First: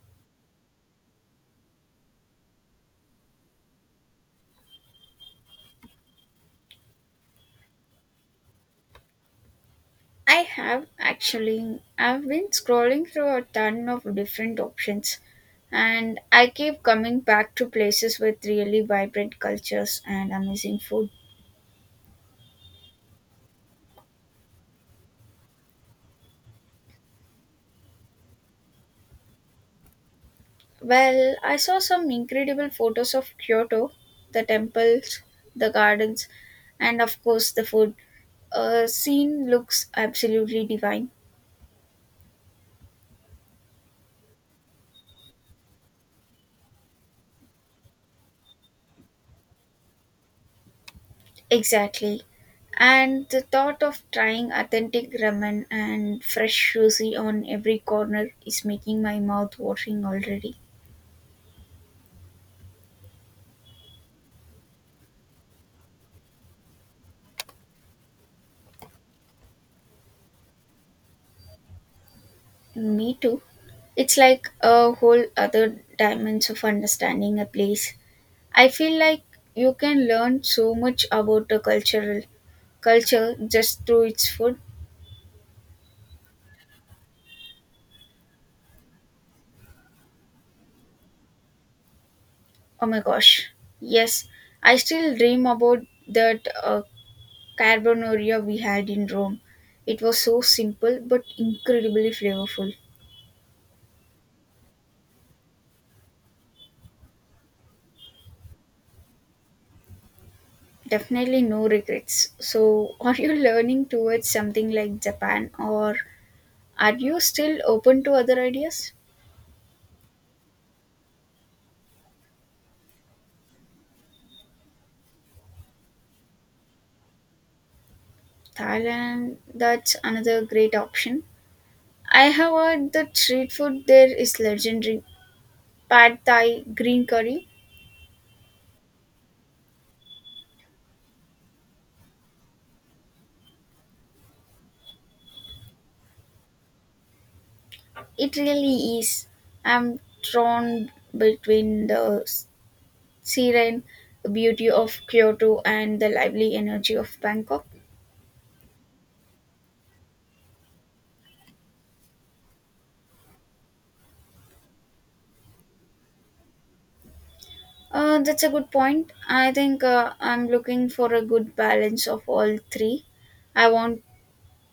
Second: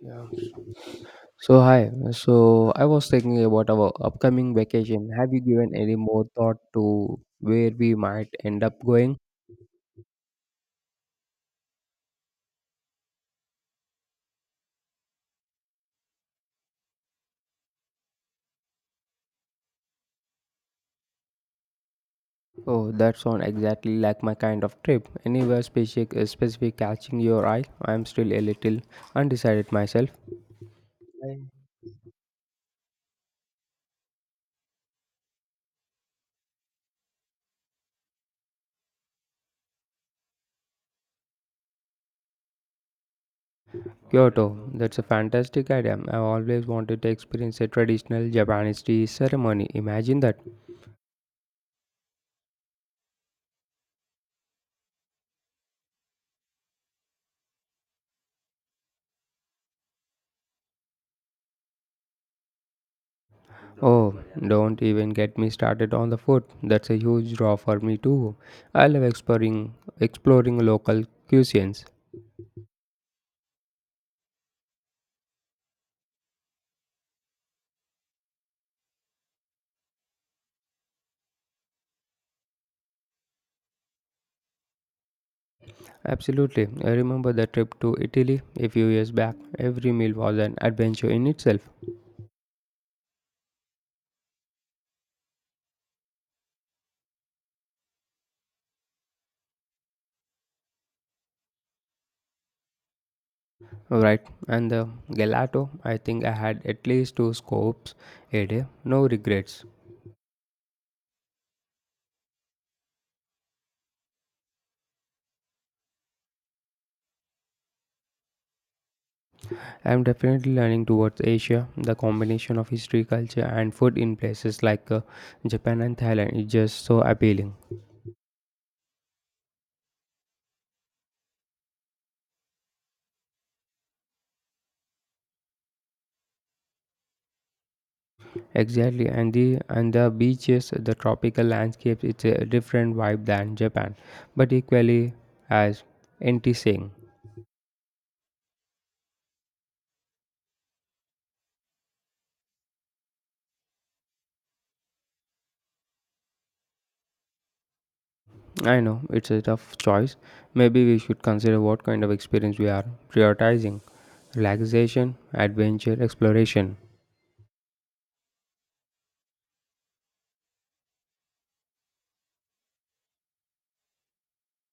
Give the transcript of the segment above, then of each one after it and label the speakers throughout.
Speaker 1: Yeah. So hi. So I was thinking about our upcoming vacation. Have you given any more thought to where we might end up going?
Speaker 2: I have actually. I've been scrolling through a ton of different options, and I keep coming back to places with really vibrant cultures and amazing food.
Speaker 1: Oh, that sounds exactly like my kind of trip. Anywhere specific, specific catching your eye? I'm still a little undecided myself.
Speaker 2: Well, I saw some incredible photos of Kyoto, the temples, the gardens, and of course the food. A scene looks absolutely divine.
Speaker 1: Kyoto, that's a fantastic idea. I've always wanted to experience a traditional Japanese tea ceremony. Imagine that.
Speaker 2: Exactly. And the thought of trying authentic ramen and fresh sushi on every corner is making my mouth watering already.
Speaker 1: Oh, don't even get me started on the food. That's a huge draw for me too. I love exploring local cuisines.
Speaker 2: Me too. It's like a whole other dimension of understanding a place. I feel like you can learn so much about the cultural culture just through its food.
Speaker 1: Absolutely. I remember the trip to Italy a few years back. Every meal was an adventure in itself.
Speaker 2: Oh my gosh. Yes, I still dream about that carbonaria we had in Rome. It was so simple but incredibly flavorful.
Speaker 1: Right. And the gelato, I think I had at least two scoops a day. No regrets.
Speaker 2: Definitely no regrets. So, are you learning towards something like Japan or are you still open to other ideas?
Speaker 1: I'm definitely learning towards Asia. The combination of history, culture, and food in places like Japan and Thailand is just so appealing.
Speaker 2: Thailand, that's another great option. I have heard that street food there is legendary. Pad Thai, green curry.
Speaker 1: Exactly, and the beaches, the tropical landscapes, it's a different vibe than Japan, but equally as enticing.
Speaker 2: It really is. I'm torn between the serene beauty of Kyoto and the lively energy of Bangkok.
Speaker 1: I know it's a tough choice. Maybe we should consider what kind of experience we are prioritizing: relaxation, adventure, exploration.
Speaker 2: That's a good point. I think I'm looking for a good balance of all three. I want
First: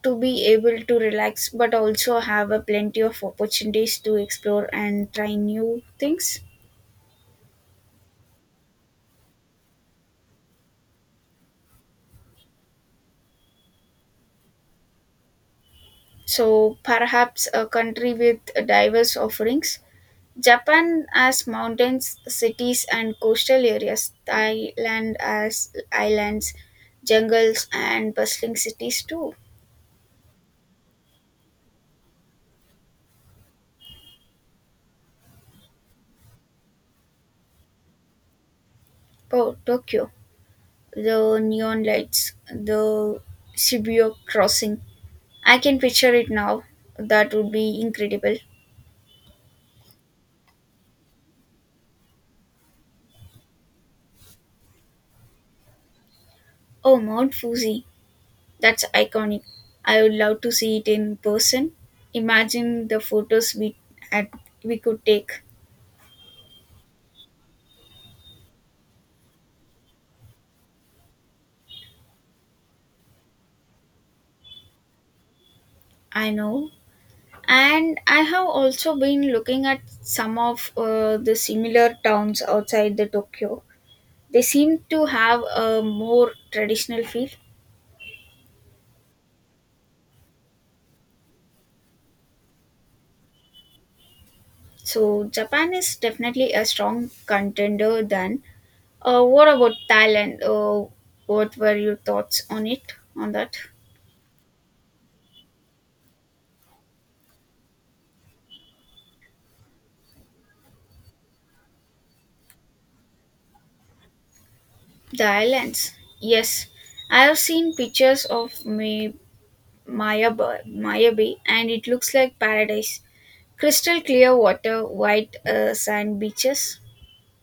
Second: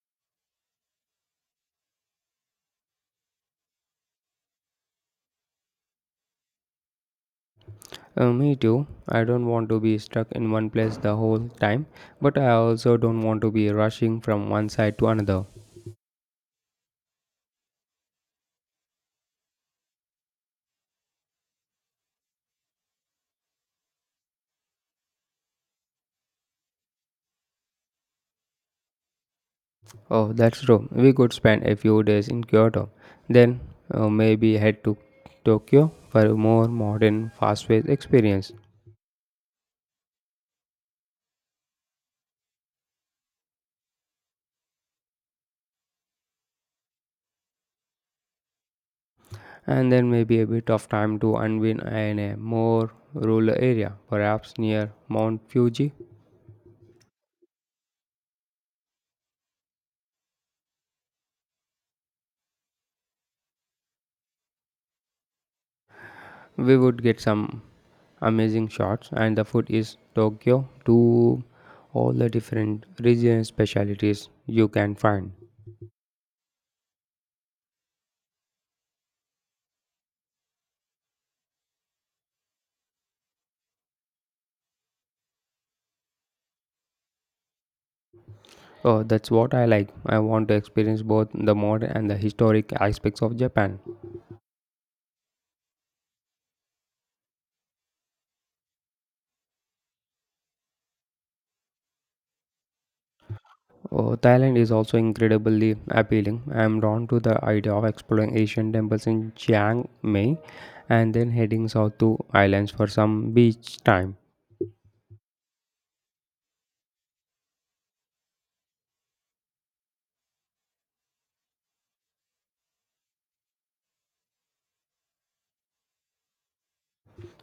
Speaker 2: to be able to relax but also have a plenty of opportunities to explore and try new things.
Speaker 1: Me too. I don't want to be stuck in one place the whole time, but I also don't want to be rushing from one side to another.
Speaker 2: So perhaps a country with diverse offerings. Japan has mountains, cities, and coastal areas. Thailand has islands, jungles, and bustling cities too.
Speaker 1: Oh, that's true. We could spend a few days in Kyoto, then maybe head to Tokyo for a more modern, fast-paced experience,
Speaker 2: Oh, Tokyo, the neon lights, the Shibuya crossing. I can picture it now. That would be incredible.
Speaker 1: and then maybe a bit of time to unwind in a more rural area, perhaps near Mount Fuji.
Speaker 2: Oh, Mount Fuji, that's iconic. I would love to see it in person. Imagine the photos had, we could take.
Speaker 1: We would get some amazing shots, and the food is Tokyo to all the different regional specialties you can find.
Speaker 2: I know, and I have also been looking at some of the similar towns outside the tokyo. They seem to have a more traditional feel.
Speaker 1: Oh, that's what I like. I want to experience both the modern and the historic aspects of Japan.
Speaker 2: So japan is definitely a strong contender then. What about thailand? What were your thoughts on that?
Speaker 1: Oh, Thailand is also incredibly appealing. I am drawn to the idea of exploring Asian temples in Chiang Mai and then heading south to islands for some beach time.
Speaker 2: The islands, yes, I have seen pictures of maya bay, and it looks like paradise. Crystal clear water, white sand beaches.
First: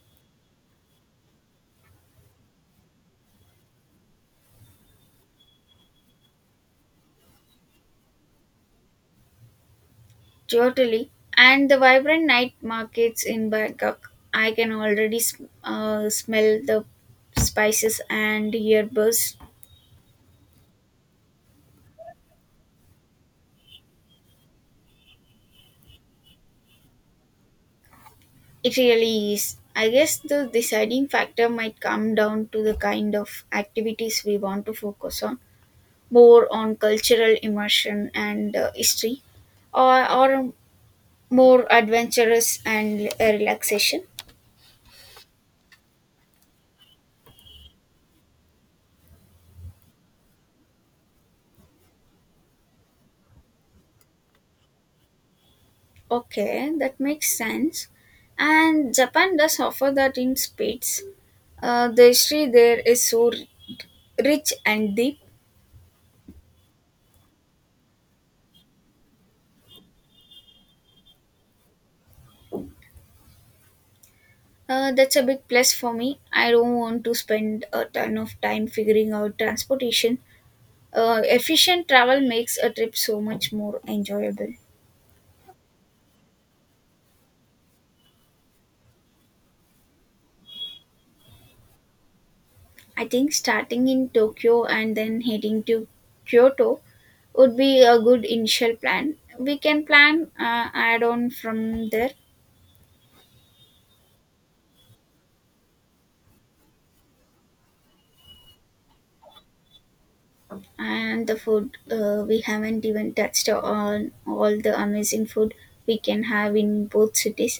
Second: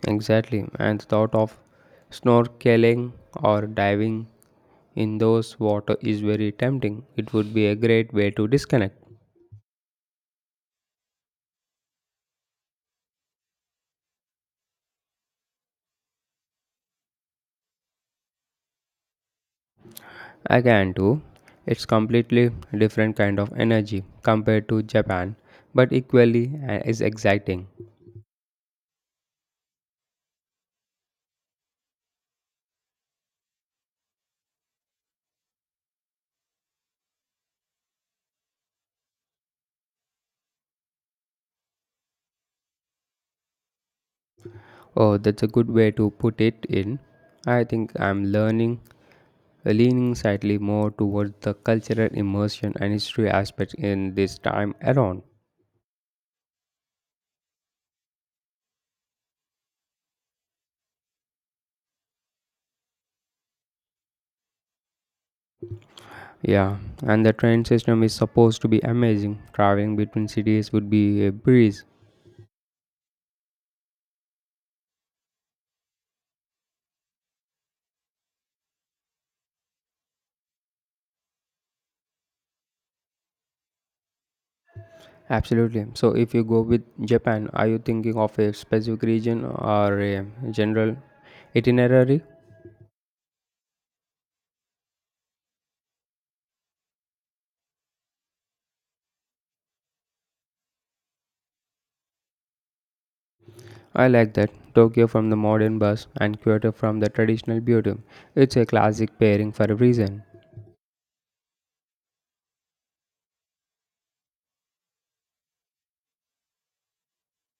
Speaker 1: Exactly, and the thought of snorkeling or diving in those water is very tempting. It would be a great way to disconnect.
Speaker 2: Totally. And the vibrant night markets in Bangkok. I can already smell the spices and hear buzz.
Speaker 1: I can too, it's completely different kind of energy compared to Japan, but equally is exciting.
Speaker 2: It really is. I guess the deciding factor might come down to the kind of activities we want to focus on, more on cultural immersion and history, or more adventurous and relaxation.
Speaker 1: Oh, that's a good way to put it in. I think leaning slightly more towards the cultural immersion and history aspect in this time around.
Speaker 2: Okay, that makes sense. And Japan does offer that in spades. The history there is so rich and deep.
Speaker 1: Yeah, and the train system is supposed to be amazing. Traveling between cities would be a breeze.
Speaker 2: That's a big plus for me. I don't want to spend a ton of time figuring out transportation. Efficient travel makes a trip so much more enjoyable.
Speaker 1: Absolutely. So, if you go with Japan, are you thinking of a specific region or a general itinerary?
Speaker 2: I think starting in Tokyo and then heading to Kyoto would be a good initial plan. We can plan add on from there.
Speaker 1: I like that. Tokyo from the modern bus and Kyoto from the traditional beauty. It's a classic pairing for a reason.
Speaker 2: And the food, we haven't even touched on all the amazing food we can have in both cities.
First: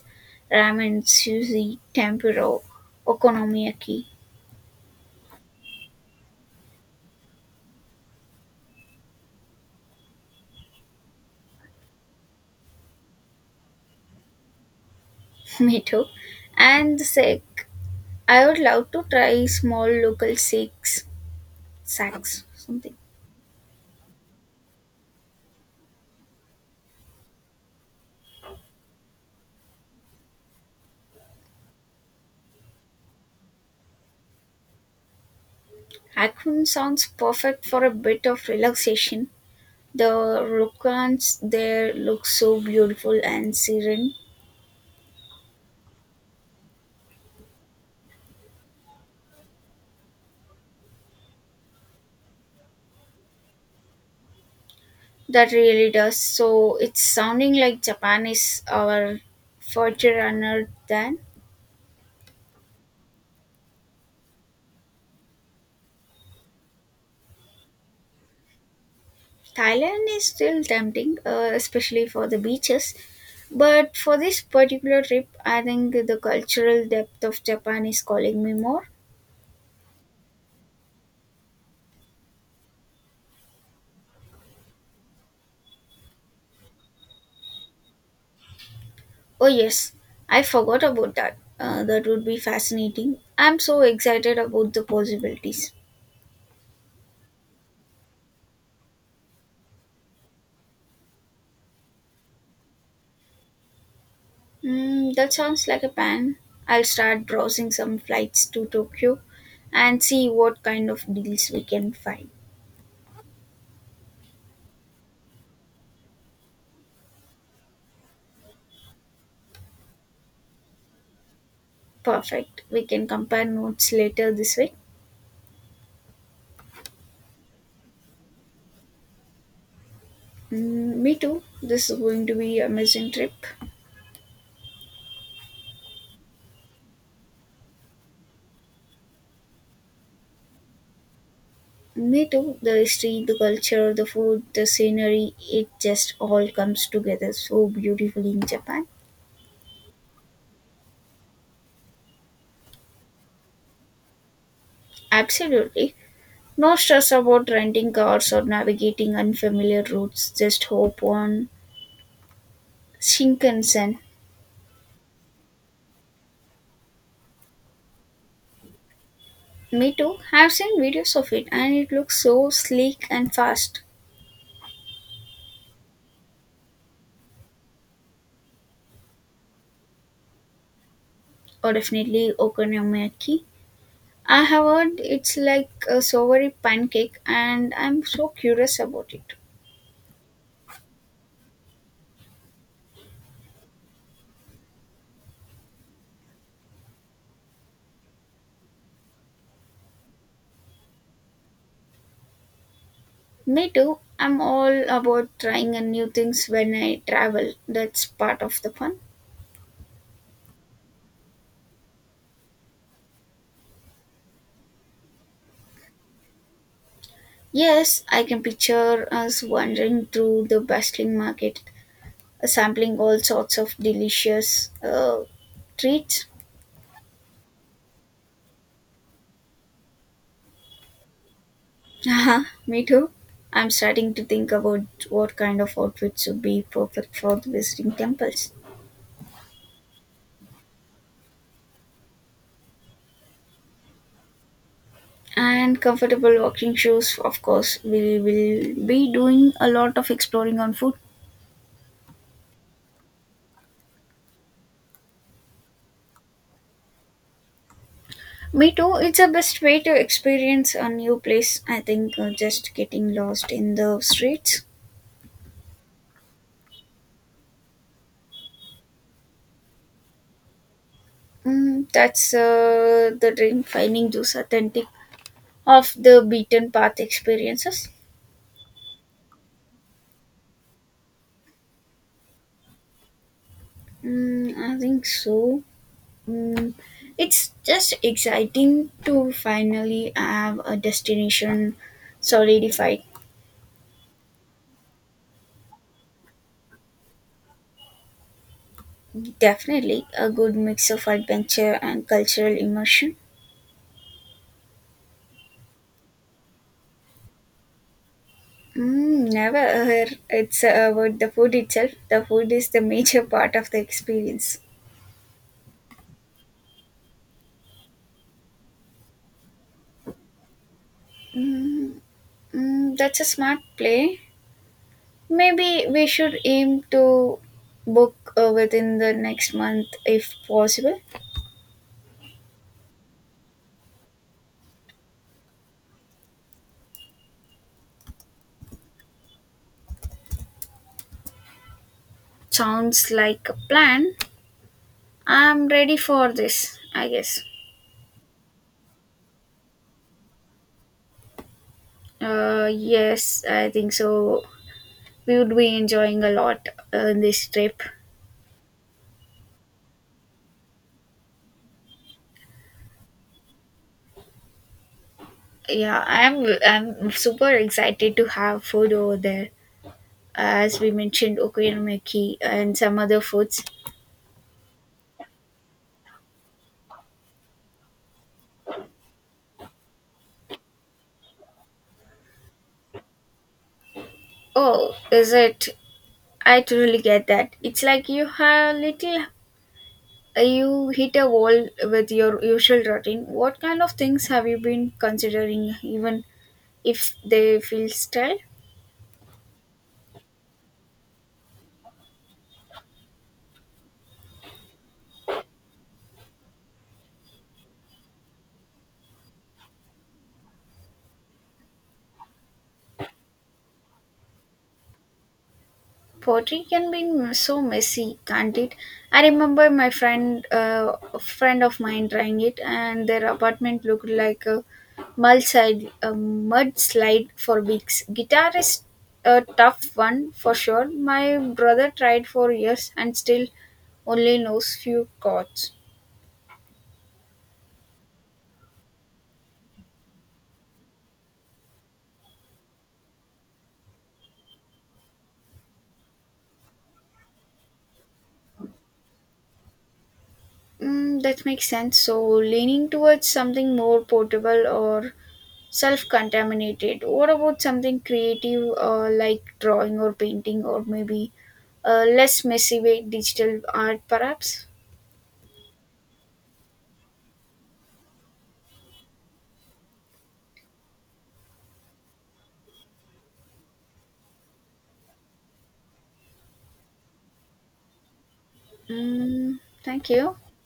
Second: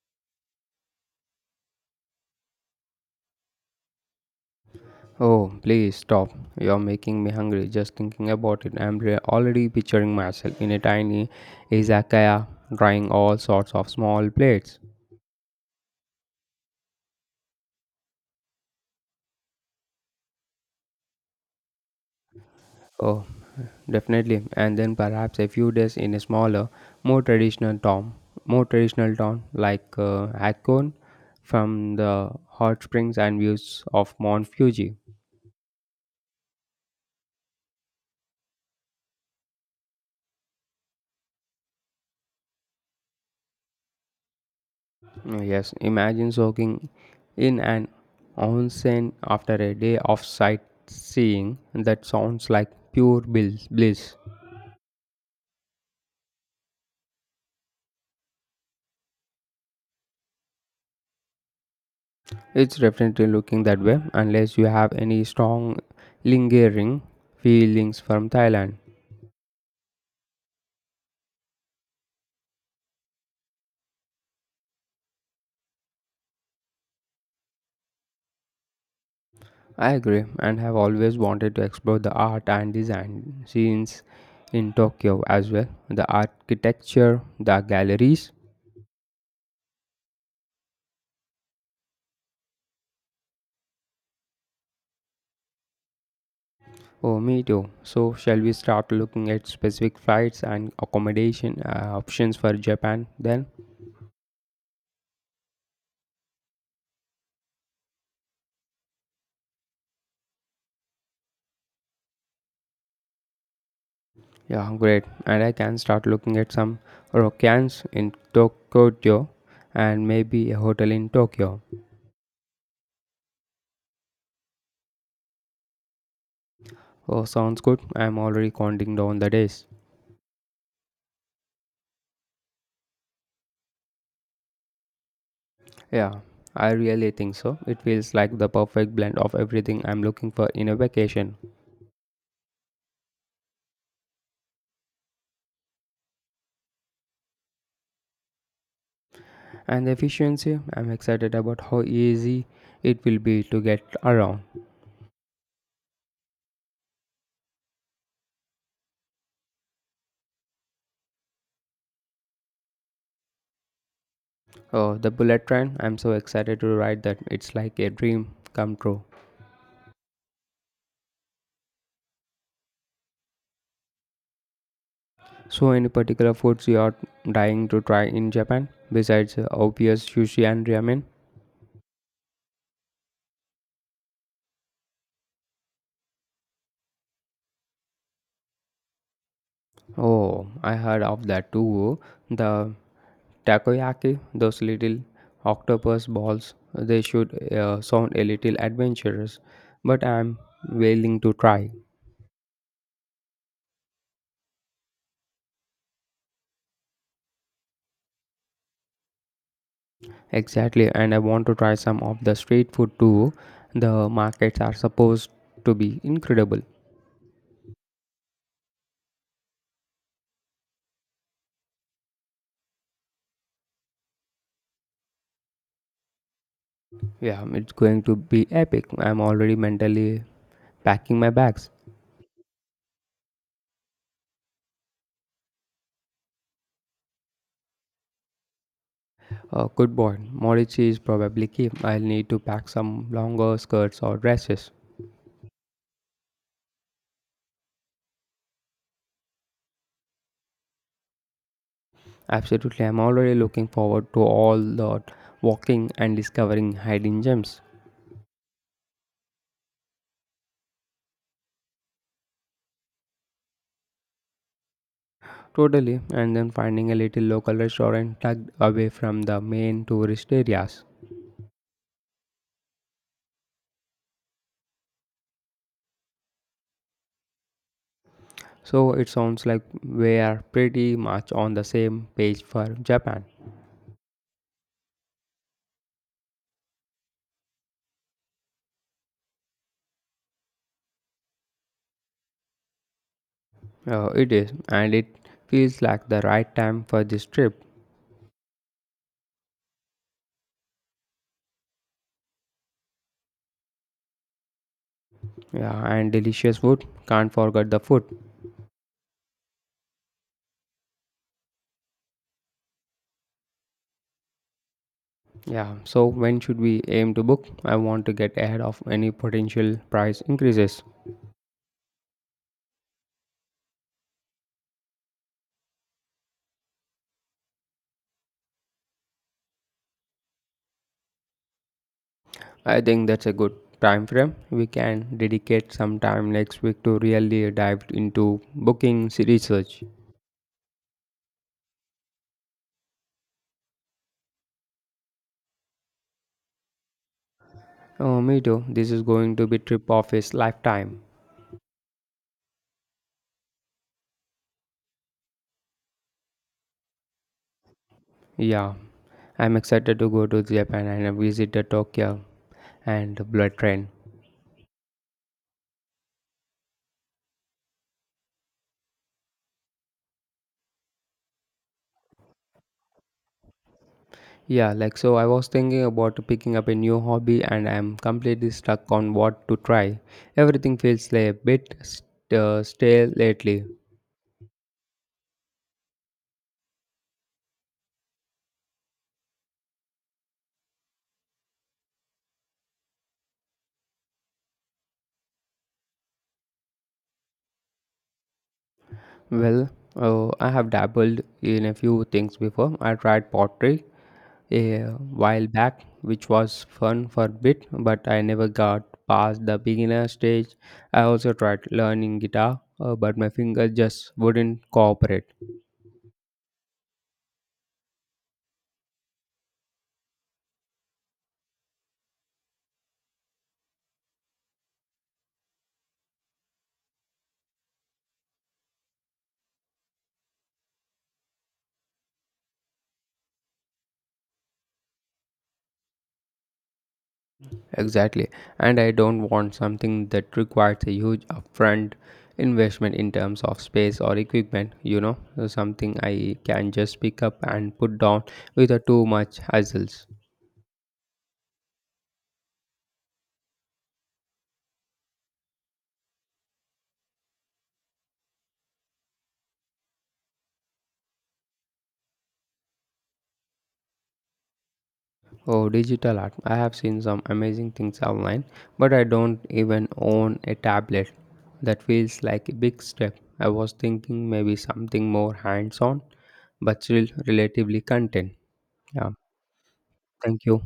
Speaker 2: Ramen, sushi, tempura, okonomiyaki.
Speaker 1: Oh, please stop. You're making me hungry just thinking about it. Already picturing myself in a tiny izakaya trying all sorts of small plates.
Speaker 2: Mito and the sek, I would love to try small local six sacks something.
Speaker 1: Oh, definitely. And then perhaps a few days in a smaller, more traditional town, more traditional town like Hakone from the hot springs and views of Mount Fuji.
Speaker 2: Hakun sounds perfect for a bit of relaxation. The rokans there look so beautiful and serene.
Speaker 1: Mm, yes, imagine soaking in an onsen after a day of sightseeing. That sounds like pure bliss.
Speaker 2: That really does. So it's sounding like Japan is our future runner then.
Speaker 1: It's definitely looking that way unless you have any strong lingering feelings from Thailand.
Speaker 2: Thailand is still tempting, especially for the beaches. But for this particular trip, I think the cultural depth of Japan is calling me more.
Speaker 1: I agree and have always wanted to explore the art and design scenes in Tokyo as well. The architecture, the galleries,
Speaker 2: Oh, yes, I forgot about that. That would be fascinating. I'm so excited about the possibilities.
Speaker 1: oh, me too. So, shall we start looking at specific flights and accommodation options for Japan then?
Speaker 2: Mm, that sounds like a plan. I'll start browsing some flights to Tokyo and see what kind of deals we can find.
Speaker 1: Yeah, great. And I can start looking at some ryokans in Tokyo and maybe a hotel in Tokyo.
Speaker 2: Perfect. We can compare notes later this week.
Speaker 1: Oh, sounds good. I'm already counting down the days.
Speaker 2: Mm, me too. This is going to be an amazing trip.
Speaker 1: Yeah, I really think so. It feels like the perfect blend of everything I'm looking for in a vacation.
Speaker 2: Me too. The history, the culture, the food, the scenery, it just all comes together so beautifully in Japan.
Speaker 1: And the efficiency, I'm excited about how easy it will be to get around.
Speaker 2: Absolutely. No stress about renting cars or navigating unfamiliar routes. Just hop on Shinkansen.
Speaker 1: Oh, the bullet train. I'm so excited to ride that. It's like a dream come true.
Speaker 2: Me too. I've seen videos of it and it looks so sleek and fast.
Speaker 1: So, any particular foods you are dying to try in Japan besides obvious sushi and ramen?
Speaker 2: Or definitely okonomiyaki. I have heard it's like a savory pancake and I'm so curious about it.
Speaker 1: Oh, I heard of that too. The takoyaki, those little octopus balls, they should sound a little adventurous, but I'm willing to try.
Speaker 2: Me too. I'm all about trying a new things when I travel. That's part of the fun.
Speaker 1: Exactly, and I want to try some of the street food too. The markets are supposed to be incredible.
Speaker 2: Yes, I can picture us wandering through the bustling market, sampling all sorts of delicious treats.
Speaker 1: Yeah, it's going to be epic. I'm already mentally packing my bags.
Speaker 2: Haha, me too. I'm starting to think about what kind of outfits would be perfect for the visiting temples.
Speaker 1: Good boy. Morichi is probably key. I'll need to pack some longer skirts or dresses.
Speaker 2: And comfortable walking shoes, of course. We will be doing a lot of exploring on foot.
Speaker 1: Absolutely, I'm already looking forward to all the walking and discovering hidden gems.
Speaker 2: Me too, it's the best way to experience a new place. I think just getting lost in the streets.
Speaker 1: Totally, and then finding a little local restaurant tucked away from the main tourist areas.
Speaker 2: Mm, that's the dream, finding those authentic, of the beaten path experiences.
Speaker 1: So it sounds like we are pretty much on the same page for Japan.
Speaker 2: Mm, I think so. Mm, it's just exciting to finally have a destination solidified.
Speaker 1: It is, and it feels like the right time for this trip.
Speaker 2: Definitely a good mix of adventure and cultural immersion.
Speaker 1: Yeah, and delicious food. Can't forget the food.
Speaker 2: Mm, never heard it's about the food itself. The food is the major part of the experience.
Speaker 1: Yeah, so when should we aim to book? I want to get ahead of any potential price increases.
Speaker 2: Mm, mm, that's a smart play. Maybe we should aim to book within the next month if possible.
Speaker 1: I think that's a good time frame. We can dedicate some time next week to really dive into booking research.
Speaker 2: Sounds like a plan. I'm ready for this, I guess.
Speaker 1: Oh, me too. This is going to be trip of his lifetime.
Speaker 2: Yes, I think so. We would be enjoying a lot this trip.
Speaker 1: Yeah, I'm excited to go to Japan and visit the Tokyo and the bullet train.
Speaker 2: Yeah, I'm super excited to have food over there. As we mentioned, okonomiyaki and some other foods.
Speaker 1: Yeah, like so I was thinking about picking up a new hobby and I'm completely stuck on what to try. Everything feels like a bit stale lately.
Speaker 2: Oh, is it? I totally get that. It's like you have little. You hit a wall with your usual routine. What kind of things have you been considering, even if they feel stale?
Speaker 1: Well, I have dabbled in a few things before. I tried pottery a while back, which was fun for a bit, but I never got past the beginner stage. I also tried learning guitar, but my fingers just wouldn't cooperate.
Speaker 2: Pottery can be so messy, can't it? I remember a friend of mine, trying it, and their apartment looked like a mudslide for weeks. Guitar is a tough one for sure. My brother tried for years and still only knows few chords.
Speaker 1: Exactly. And I don't want something that requires a huge upfront investment in terms of space or equipment, you know, something I can just pick up and put down without too much hassles.
Speaker 2: Mm, that makes sense. So leaning towards something more portable or self contaminated. What about something creative like drawing or painting, or maybe less messy way digital art perhaps?
Speaker 1: Oh, digital art. I have seen some amazing things online, but I don't even own a tablet. That feels like a big step. I was thinking maybe something more hands on, but still relatively content. Yeah.
Speaker 2: Mm, thank you.
Speaker 1: Thank you.